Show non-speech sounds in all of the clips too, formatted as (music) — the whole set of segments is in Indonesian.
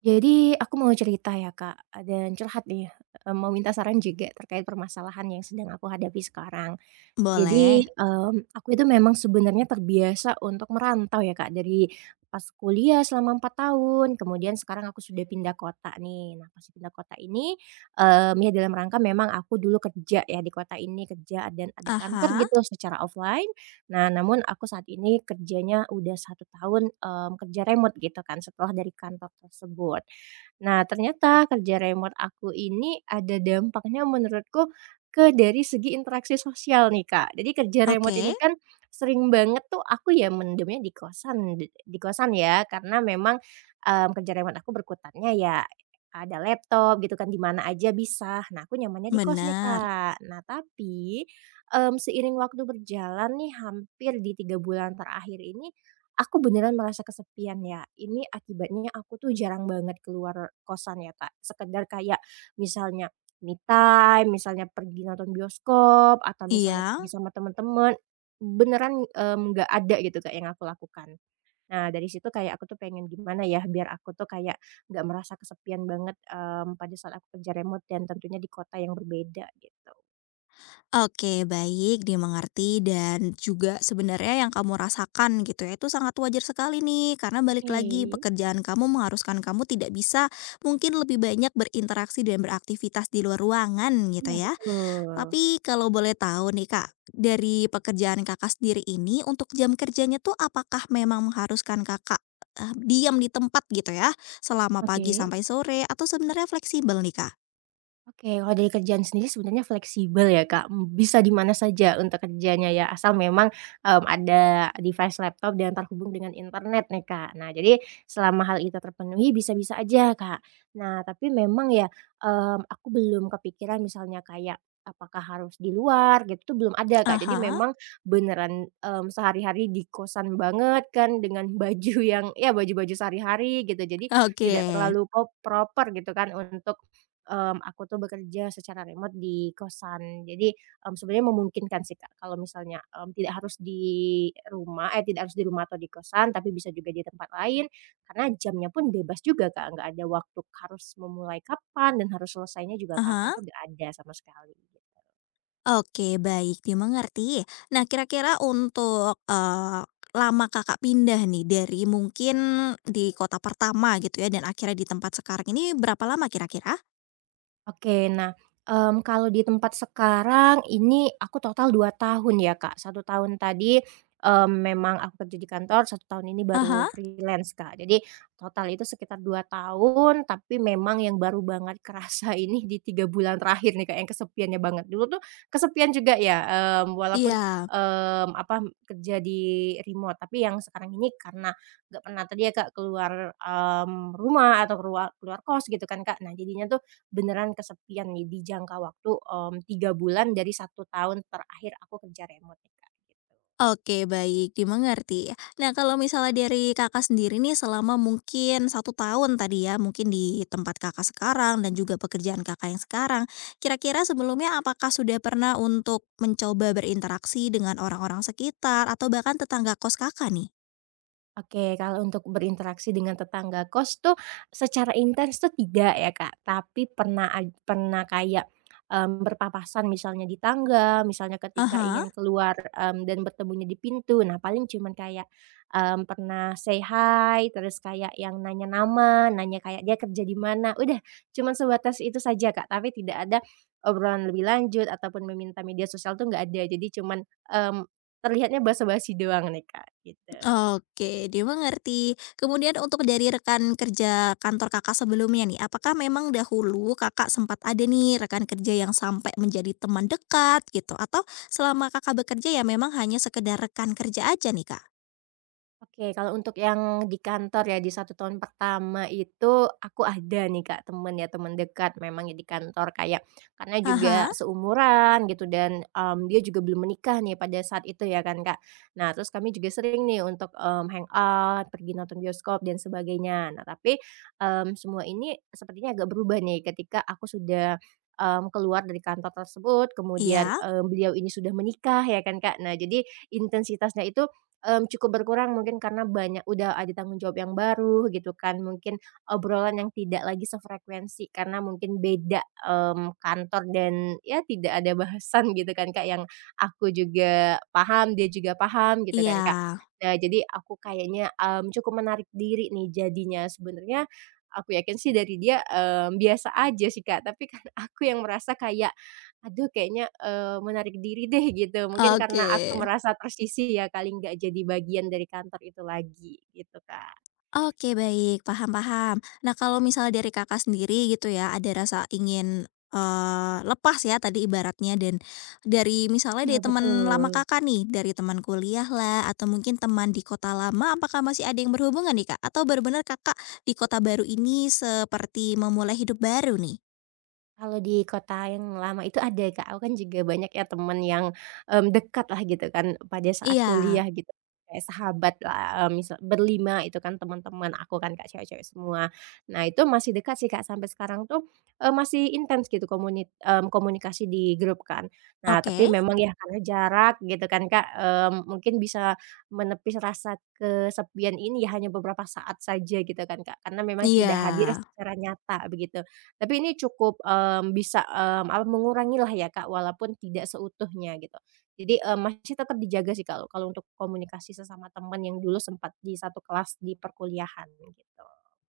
Jadi aku mau cerita ya Kak, dan curhat nih, mau minta saran juga terkait permasalahan yang sedang aku hadapi sekarang. Boleh. Jadi, aku itu memang sebenarnya terbiasa untuk merantau ya, Kak, dari pas kuliah selama 4 tahun, kemudian sekarang aku sudah pindah kota nih. Nah, pas pindah kota ini, ya dalam rangka memang aku dulu kerja ya di kota ini, kerja dan ada kantor Aha, gitu secara offline. Nah, namun aku saat ini kerjanya udah 1 tahun, kerja remote gitu kan, setelah dari kantor tersebut. Nah, ternyata kerja remote aku ini ada dampaknya menurutku dari segi interaksi sosial nih, Kak. Jadi kerja remote oke, ini kan sering banget tuh aku ya mendemnya di kosan ya, karena memang, kerja remote aku berkutatnya ya ada laptop gitu kan, di mana aja bisa. Nah, aku nyamannya di kos nih, benar. Kak. Nah, tapi, seiring waktu berjalan nih hampir di 3 bulan terakhir ini, aku beneran merasa kesepian ya. Ini akibatnya aku tuh jarang banget keluar kosan ya, Kak. Sekedar kayak misalnya me time, misalnya pergi nonton bioskop atau misalnya pergi Iya, sama teman-teman beneran, nggak ada gitu Kak yang aku lakukan. Nah dari situ kayak aku tuh pengen gimana ya biar aku tuh kayak nggak merasa kesepian banget, pada saat aku kerja remote dan tentunya di kota yang berbeda gitu. oke, baik, dimengerti, dan juga sebenarnya yang kamu rasakan gitu ya, itu sangat wajar sekali nih, karena balik lagi Oke. pekerjaan kamu mengharuskan kamu tidak bisa mungkin lebih banyak berinteraksi dan beraktivitas di luar ruangan gitu Iya ya. betul. Tapi kalau boleh tahu nih Kak, dari pekerjaan Kakak sendiri ini untuk jam kerjanya tuh apakah memang mengharuskan Kakak, diam di tempat gitu ya, selama pagi Oke. sampai sore, atau sebenarnya fleksibel nih Kak? Oke, kalau dari kerjaan sendiri sebenarnya fleksibel ya, Kak, bisa di mana saja untuk kerjanya ya, asal memang, ada device laptop dan terhubung dengan internet nih, Kak. Nah, jadi selama hal itu terpenuhi bisa-bisa aja, Kak. Nah, tapi memang ya, aku belum kepikiran misalnya kayak apakah harus di luar gitu tuh belum ada, Kak. Jadi Aha, memang beneran, sehari-hari di kosan banget kan dengan (laughs) baju yang ya baju-baju sehari-hari gitu, jadi oke. tidak terlalu proper gitu kan untuk aku tuh bekerja secara remote di kosan. Jadi, sebenarnya memungkinkan sih, Kak, kalau misalnya, tidak harus di rumah eh, tidak harus di rumah atau di kosan, tapi bisa juga di tempat lain, karena jamnya pun bebas juga, Kak, nggak ada waktu harus memulai kapan dan harus selesainya juga kapan Aha, tuh nggak ada sama sekali. oke, baik, dimengerti. Nah, kira-kira untuk, lama Kakak pindah nih dari mungkin di kota pertama gitu ya dan akhirnya di tempat sekarang ini berapa lama kira-kira? Oke, nah, kalau di tempat sekarang ini aku total 2 tahun ya, Kak. 1 tahun tadi, memang aku kerja di kantor, 1 tahun ini Aha, baru hah, freelance, Kak. Jadi total itu sekitar 2 tahun, tapi memang yang baru banget kerasa (laughs) ini di 3 bulan terakhir nih, Kak, yang kesepiannya banget. Dulu tuh kesepian juga ya, walaupun, iya. mmm, apa, kerja di remote, tapi yang sekarang ini karena nggak pernah tadi ya, Kak, keluar, rumah atau keluar keluar kos gitu kan, Kak. Nah jadinya tuh beneran kesepian nih di jangka waktu, 3 bulan dari 1 tahun terakhir aku kerja remote nih, Kak, gitu. Oke, baik, dimengerti. Nah, kalau misalnya dari Kakak sendiri nih selama mungkin satu tahun tadi ya, mungkin di tempat Kakak sekarang dan juga pekerjaan Kakak yang sekarang, kira-kira sebelumnya apakah sudah pernah untuk mencoba berinteraksi dengan orang-orang sekitar atau bahkan tetangga kos Kakak nih? Oke, kalau untuk berinteraksi dengan tetangga kos tuh secara intens tuh tidak ya, Kak. Tapi pernah kayak, berpapasan misalnya di tangga, misalnya ketika Aha. ingin keluar, dan bertemunya di pintu. Nah, paling cuman kayak, pernah say hi, terus kayak yang nanya nama, nanya kayak dia kerja di mana, udah cuman sebatas itu saja, Kak. Tapi tidak ada obrolan lebih lanjut ataupun meminta media sosial tuh nggak ada. Jadi cuman, terlihatnya basa-basi doang nih, Kak, gitu. Oke, dia mengerti. Kemudian untuk dari rekan kerja kantor Kakak sebelumnya nih, apakah memang dahulu Kakak sempat ada nih rekan kerja yang sampai menjadi teman dekat gitu? Atau selama Kakak bekerja ya memang hanya sekedar rekan kerja aja nih, Kak? Oke, kalau untuk yang di kantor ya, di 1 tahun pertama itu aku ada nih Kak, temen dekat memang ya di kantor kayak karena Ah juga hah, seumuran gitu dan, dia juga belum menikah nih pada saat itu ya kan Kak. Nah, terus kami juga sering nih untuk, hangout, pergi nonton bioskop dan sebagainya. Nah, tapi, semua ini sepertinya agak berubah nih ketika aku sudah, keluar dari kantor tersebut, kemudian, iya, beliau ini sudah menikah ya kan Kak. Nah, jadi intensitasnya itu cukup berkurang mungkin karena banyak udah ada tanggung jawab yang baru gitu kan, mungkin obrolan yang tidak lagi sefrekuensi karena mungkin beda, kantor dan ya tidak ada bahasan (laughs) gitu kan Kak, yang aku juga paham, dia juga paham gitu kan Kak. iya, Nah jadi aku kayaknya, cukup menarik diri nih jadinya, sebenarnya aku yakin sih dari dia, biasa aja sih Kak, tapi kan (laughs) aku yang merasa kayak aduh kayaknya, menarik diri deh gitu, mungkin karena oke. aku merasa tersisih ya kali nggak jadi bagian dari kantor itu lagi, gitu Kak. Oke, baik, paham, paham. Nah, kalau misalnya dari Kakak sendiri gitu ya, ada rasa ingin, lepas ya tadi ibaratnya, dan dari misalnya Iya dari teman lama betul. Kakak nih, dari teman kuliah lah atau mungkin teman di kota lama, apakah masih ada yang berhubungan nih, Kak? Atau benar-benar Kakak di kota baru ini seperti memulai hidup baru nih? Kalau di kota yang lama itu ada Kak, aku kan juga banyak ya temen yang, dekat lah gitu kan pada saat Iya, kuliah gitu, kayak sahabat lah, misal berlima itu kan teman-teman aku kan Kak, cewek-cewek semua. Nah itu masih dekat sih Kak, sampai sekarang tuh, masih intens gitu komunikasi di grup kan. Nah tapi oke, memang ya karena jarak gitu kan Kak, mungkin bisa menepis rasa kesepian ini ya hanya beberapa saat saja gitu kan Kak, karena memang iya. tidak hadir secara nyata begitu. Tapi ini cukup, bisa, mengurangilah ya, Kak, walaupun tidak seutuhnya gitu. Jadi, masih tetap dijaga sih kalau kalau untuk komunikasi sesama teman yang dulu sempat di satu kelas di perkuliahan gitu.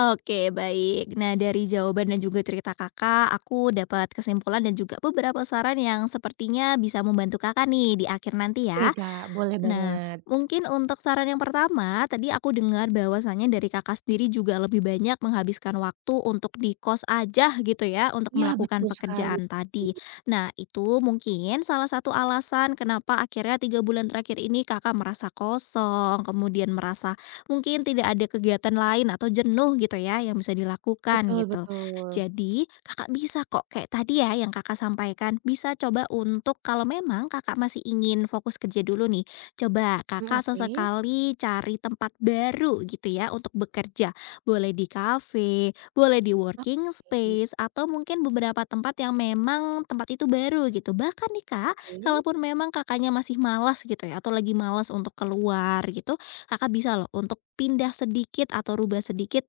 Oke, baik. Nah, dari jawaban dan juga cerita Kakak, aku dapat kesimpulan dan juga beberapa saran yang sepertinya bisa membantu Kakak nih di akhir nanti Oke, ya. Kak, boleh Nah, banget. mungkin untuk saran yang pertama, tadi aku dengar bahwasannya dari Kakak sendiri juga lebih banyak menghabiskan waktu untuk di kos aja gitu ya, untuk Iya, melakukan betul sekali. pekerjaan tadi. Nah, itu mungkin salah satu alasan kenapa akhirnya tiga bulan terakhir ini Kakak merasa kosong, kemudian merasa mungkin tidak ada kegiatan lain atau jenuh gitu ya yang bisa dilakukan Betul, gitu. betul. Jadi, Kakak bisa kok kayak tadi ya yang Kakak sampaikan, bisa coba untuk kalau memang Kakak masih ingin fokus kerja dulu nih. Coba Mhm, Kakak oke. sesekali cari tempat baru gitu ya untuk bekerja. Boleh di kafe, boleh di working Oke, space, atau mungkin beberapa tempat yang memang tempat itu baru gitu. Bahkan nih Kak, oke. kalaupun memang Kakaknya masih malas gitu ya, atau lagi malas untuk keluar gitu, Kakak bisa loh untuk pindah sedikit atau rubah sedikit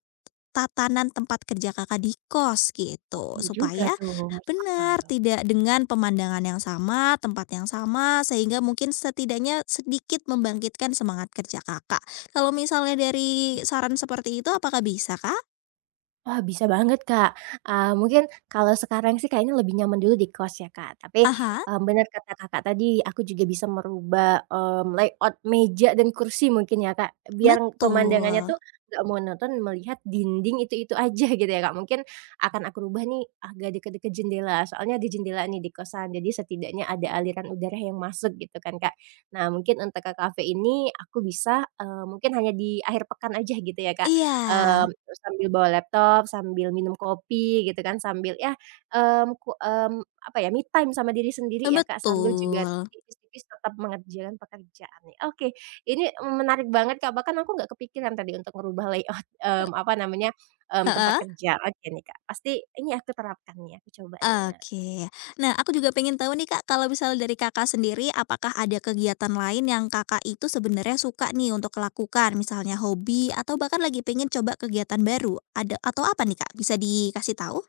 tatanan tempat kerja Kakak di kos Oh, gitu. iya juga Supaya tuh, masuk benar, akal. tidak dengan pemandangan yang sama, tempat yang sama, sehingga mungkin setidaknya sedikit membangkitkan semangat kerja Kakak. Kalau misalnya dari saran seperti itu apakah bisa, Kak? Wah, bisa banget, Kak. Mungkin kalau sekarang sih kayaknya lebih nyaman dulu di kos ya, Kak. Tapi, Aha, bener kata Kakak tadi, aku juga bisa merubah, layout meja dan kursi mungkin ya, Kak. Biar pemandangannya tuh betul. nggak monoton melihat dinding itu-itu aja (laughs) gitu ya, Kak. Mungkin akan aku rubah nih agak deket-deket jendela, soalnya ada jendela nih di kosan, jadi setidaknya ada aliran udara yang masuk gitu kan, Kak. Nah, mungkin untuk ke kafe ini aku bisa, mungkin hanya di akhir pekan aja gitu ya, Kak, Iya, terus sambil bawa laptop, sambil minum kopi gitu kan, sambil ya, mmm, ku mmm, apa ya, me time sama diri sendiri ya, Kak, sambil betul. juga tipis-tipis tetap mengerjakan pekerjaan nih. Oke, ini menarik banget, Kak, bahkan aku nggak kepikiran tadi untuk ngerubah layout, (laughs) E, mmm, apa namanya, tempat heeh? kerja. Oke nih, Kak, pasti ini aku terapkan nih, aku coba dulu. Oke. Nah, aku juga pengen tahu nih Kak, kalau misalnya dari Kakak sendiri, apakah ada kegiatan lain yang Kakak itu sebenarnya suka nih untuk lakukan? Misalnya hobi atau bahkan lagi pengen coba kegiatan baru? Ada atau apa nih Kak, bisa dikasih tahu?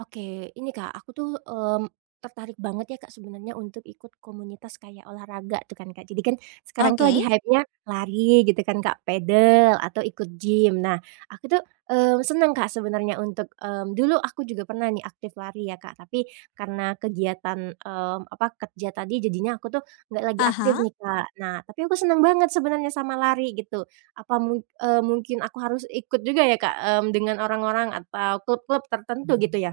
Oke, ini Kak, aku tuh, tertarik banget ya Kak sebenarnya untuk ikut komunitas kayak olahraga tuh kan Kak. Jadi kan sekarang tuh lagi Oke. hype-nya lari gitu kan Kak, pedel atau ikut gym. Nah, aku tuh, seneng Kak sebenarnya untuk, dulu aku juga pernah nih aktif lari ya Kak, tapi karena kegiatan, kerja tadi jadinya aku tuh nggak lagi aktif Aha. nih Kak. Nah, tapi aku seneng banget sebenarnya sama lari gitu. Mungkin aku harus ikut juga ya Kak, dengan orang-orang atau klub-klub tertentu gitu ya?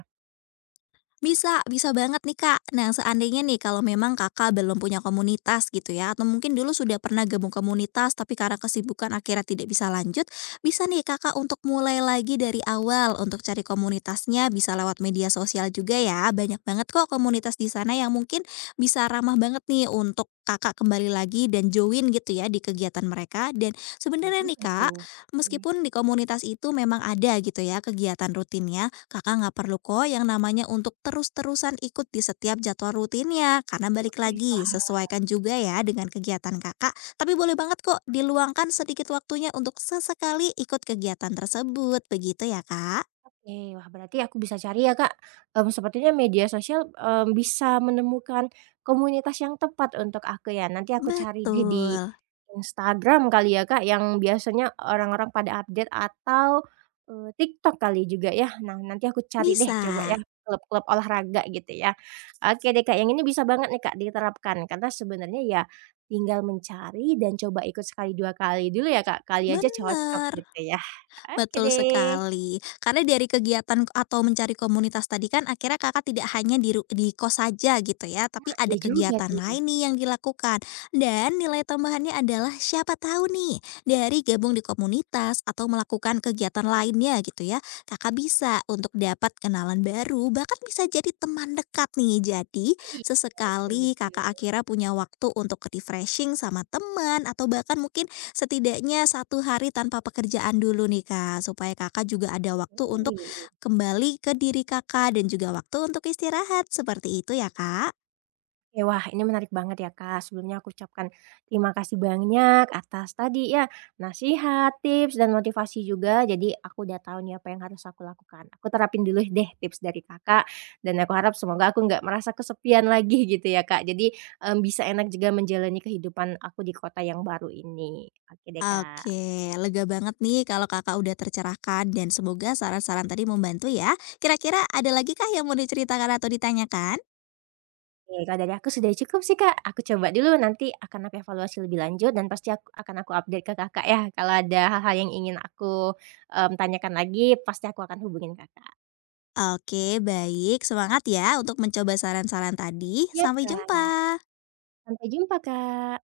Bisa, bisa banget nih, Kak. Nah, seandainya nih kalau memang Kakak belum punya komunitas gitu ya, atau mungkin dulu sudah pernah gabung komunitas tapi karena kesibukan akhirnya tidak bisa lanjut, bisa nih Kakak untuk mulai lagi dari awal untuk cari komunitasnya, bisa lewat media sosial juga ya. Banyak banget kok komunitas di sana yang mungkin bisa ramah banget nih untuk Kakak kembali lagi dan join gitu ya di kegiatan mereka. Dan Iya sebenarnya juga nih, Kak, tuh, mhm. meskipun di komunitas itu memang ada gitu ya kegiatan rutinnya, kakak nggak perlu kok yang namanya untuk terus-terusan ikut di setiap jadwal rutinnya. Karena balik Oke, lagi, paham. sesuaikan juga ya dengan kegiatan kakak. Tapi boleh banget kok diluangkan sedikit waktunya untuk sesekali ikut kegiatan tersebut. Begitu ya kak? Oke, wah berarti aku bisa cari ya Kak, sepertinya media sosial, bisa menemukan komunitas yang tepat untuk aku ya, nanti aku cari deh Betul. di Instagram kali ya Kak, yang biasanya orang-orang pada update atau, TikTok kali juga ya. Nah nanti aku cari deh Bisa. coba ya, klub-klub olahraga gitu ya. Oke deh Kak, yang ini bisa banget nih Kak diterapkan, karena sebenarnya ya tinggal mencari dan coba ikut sekali, 2 kali dulu ya Kak, kali aja cocok Bener. gitu ya. Oke Betul deh. sekali. Karena dari kegiatan atau mencari komunitas tadi kan akhirnya Kakak tidak hanya di kos saja gitu ya, tapi Nah, ada iya juga kegiatan tuh. lain nih yang dilakukan. Dan nilai tambahannya adalah siapa tahu nih dari gabung di komunitas atau melakukan kegiatan lainnya gitu ya, Kakak bisa untuk dapat kenalan baru, bahkan bisa jadi teman dekat nih. Jadi Iya, betul, sesekali betul. Kakak akhirnya punya waktu untuk refreshing sama teman, atau bahkan mungkin setidaknya satu hari tanpa pekerjaan dulu nih, Kak, supaya Kakak juga ada waktu untuk Oke. kembali ke diri Kakak dan juga waktu untuk istirahat, seperti itu ya, Kak? Oke, wah ini menarik banget ya, Kak. Sebelumnya aku ucapkan terima kasih banyak atas tadi ya, nasihat, tips, dan motivasi juga. Jadi aku udah tahu nih apa yang harus aku lakukan. Aku terapin dulu deh tips dari Kakak, dan aku harap semoga aku nggak merasa kesepian (laughs) lagi gitu ya, Kak. Jadi, bisa enak juga menjalani kehidupan aku di kota yang baru ini. Oke deh, Kak. Oke, lega banget nih kalau Kakak udah tercerahkan, dan semoga saran-saran tadi membantu ya. Kira-kira ada lagi kah yang mau diceritakan atau ditanyakan? Oke, kalau dari aku sudah cukup sih, Kak. Aku coba dulu nanti akan aku evaluasi lebih lanjut dan pasti aku akan update ke Kakak ya, kalau ada hal-hal yang ingin aku, tanyakan lagi pasti aku akan hubungin Kakak. Oke, baik, semangat ya untuk mencoba saran-saran tadi. Iya Sampai Kak. jumpa. Sampai jumpa, Kak.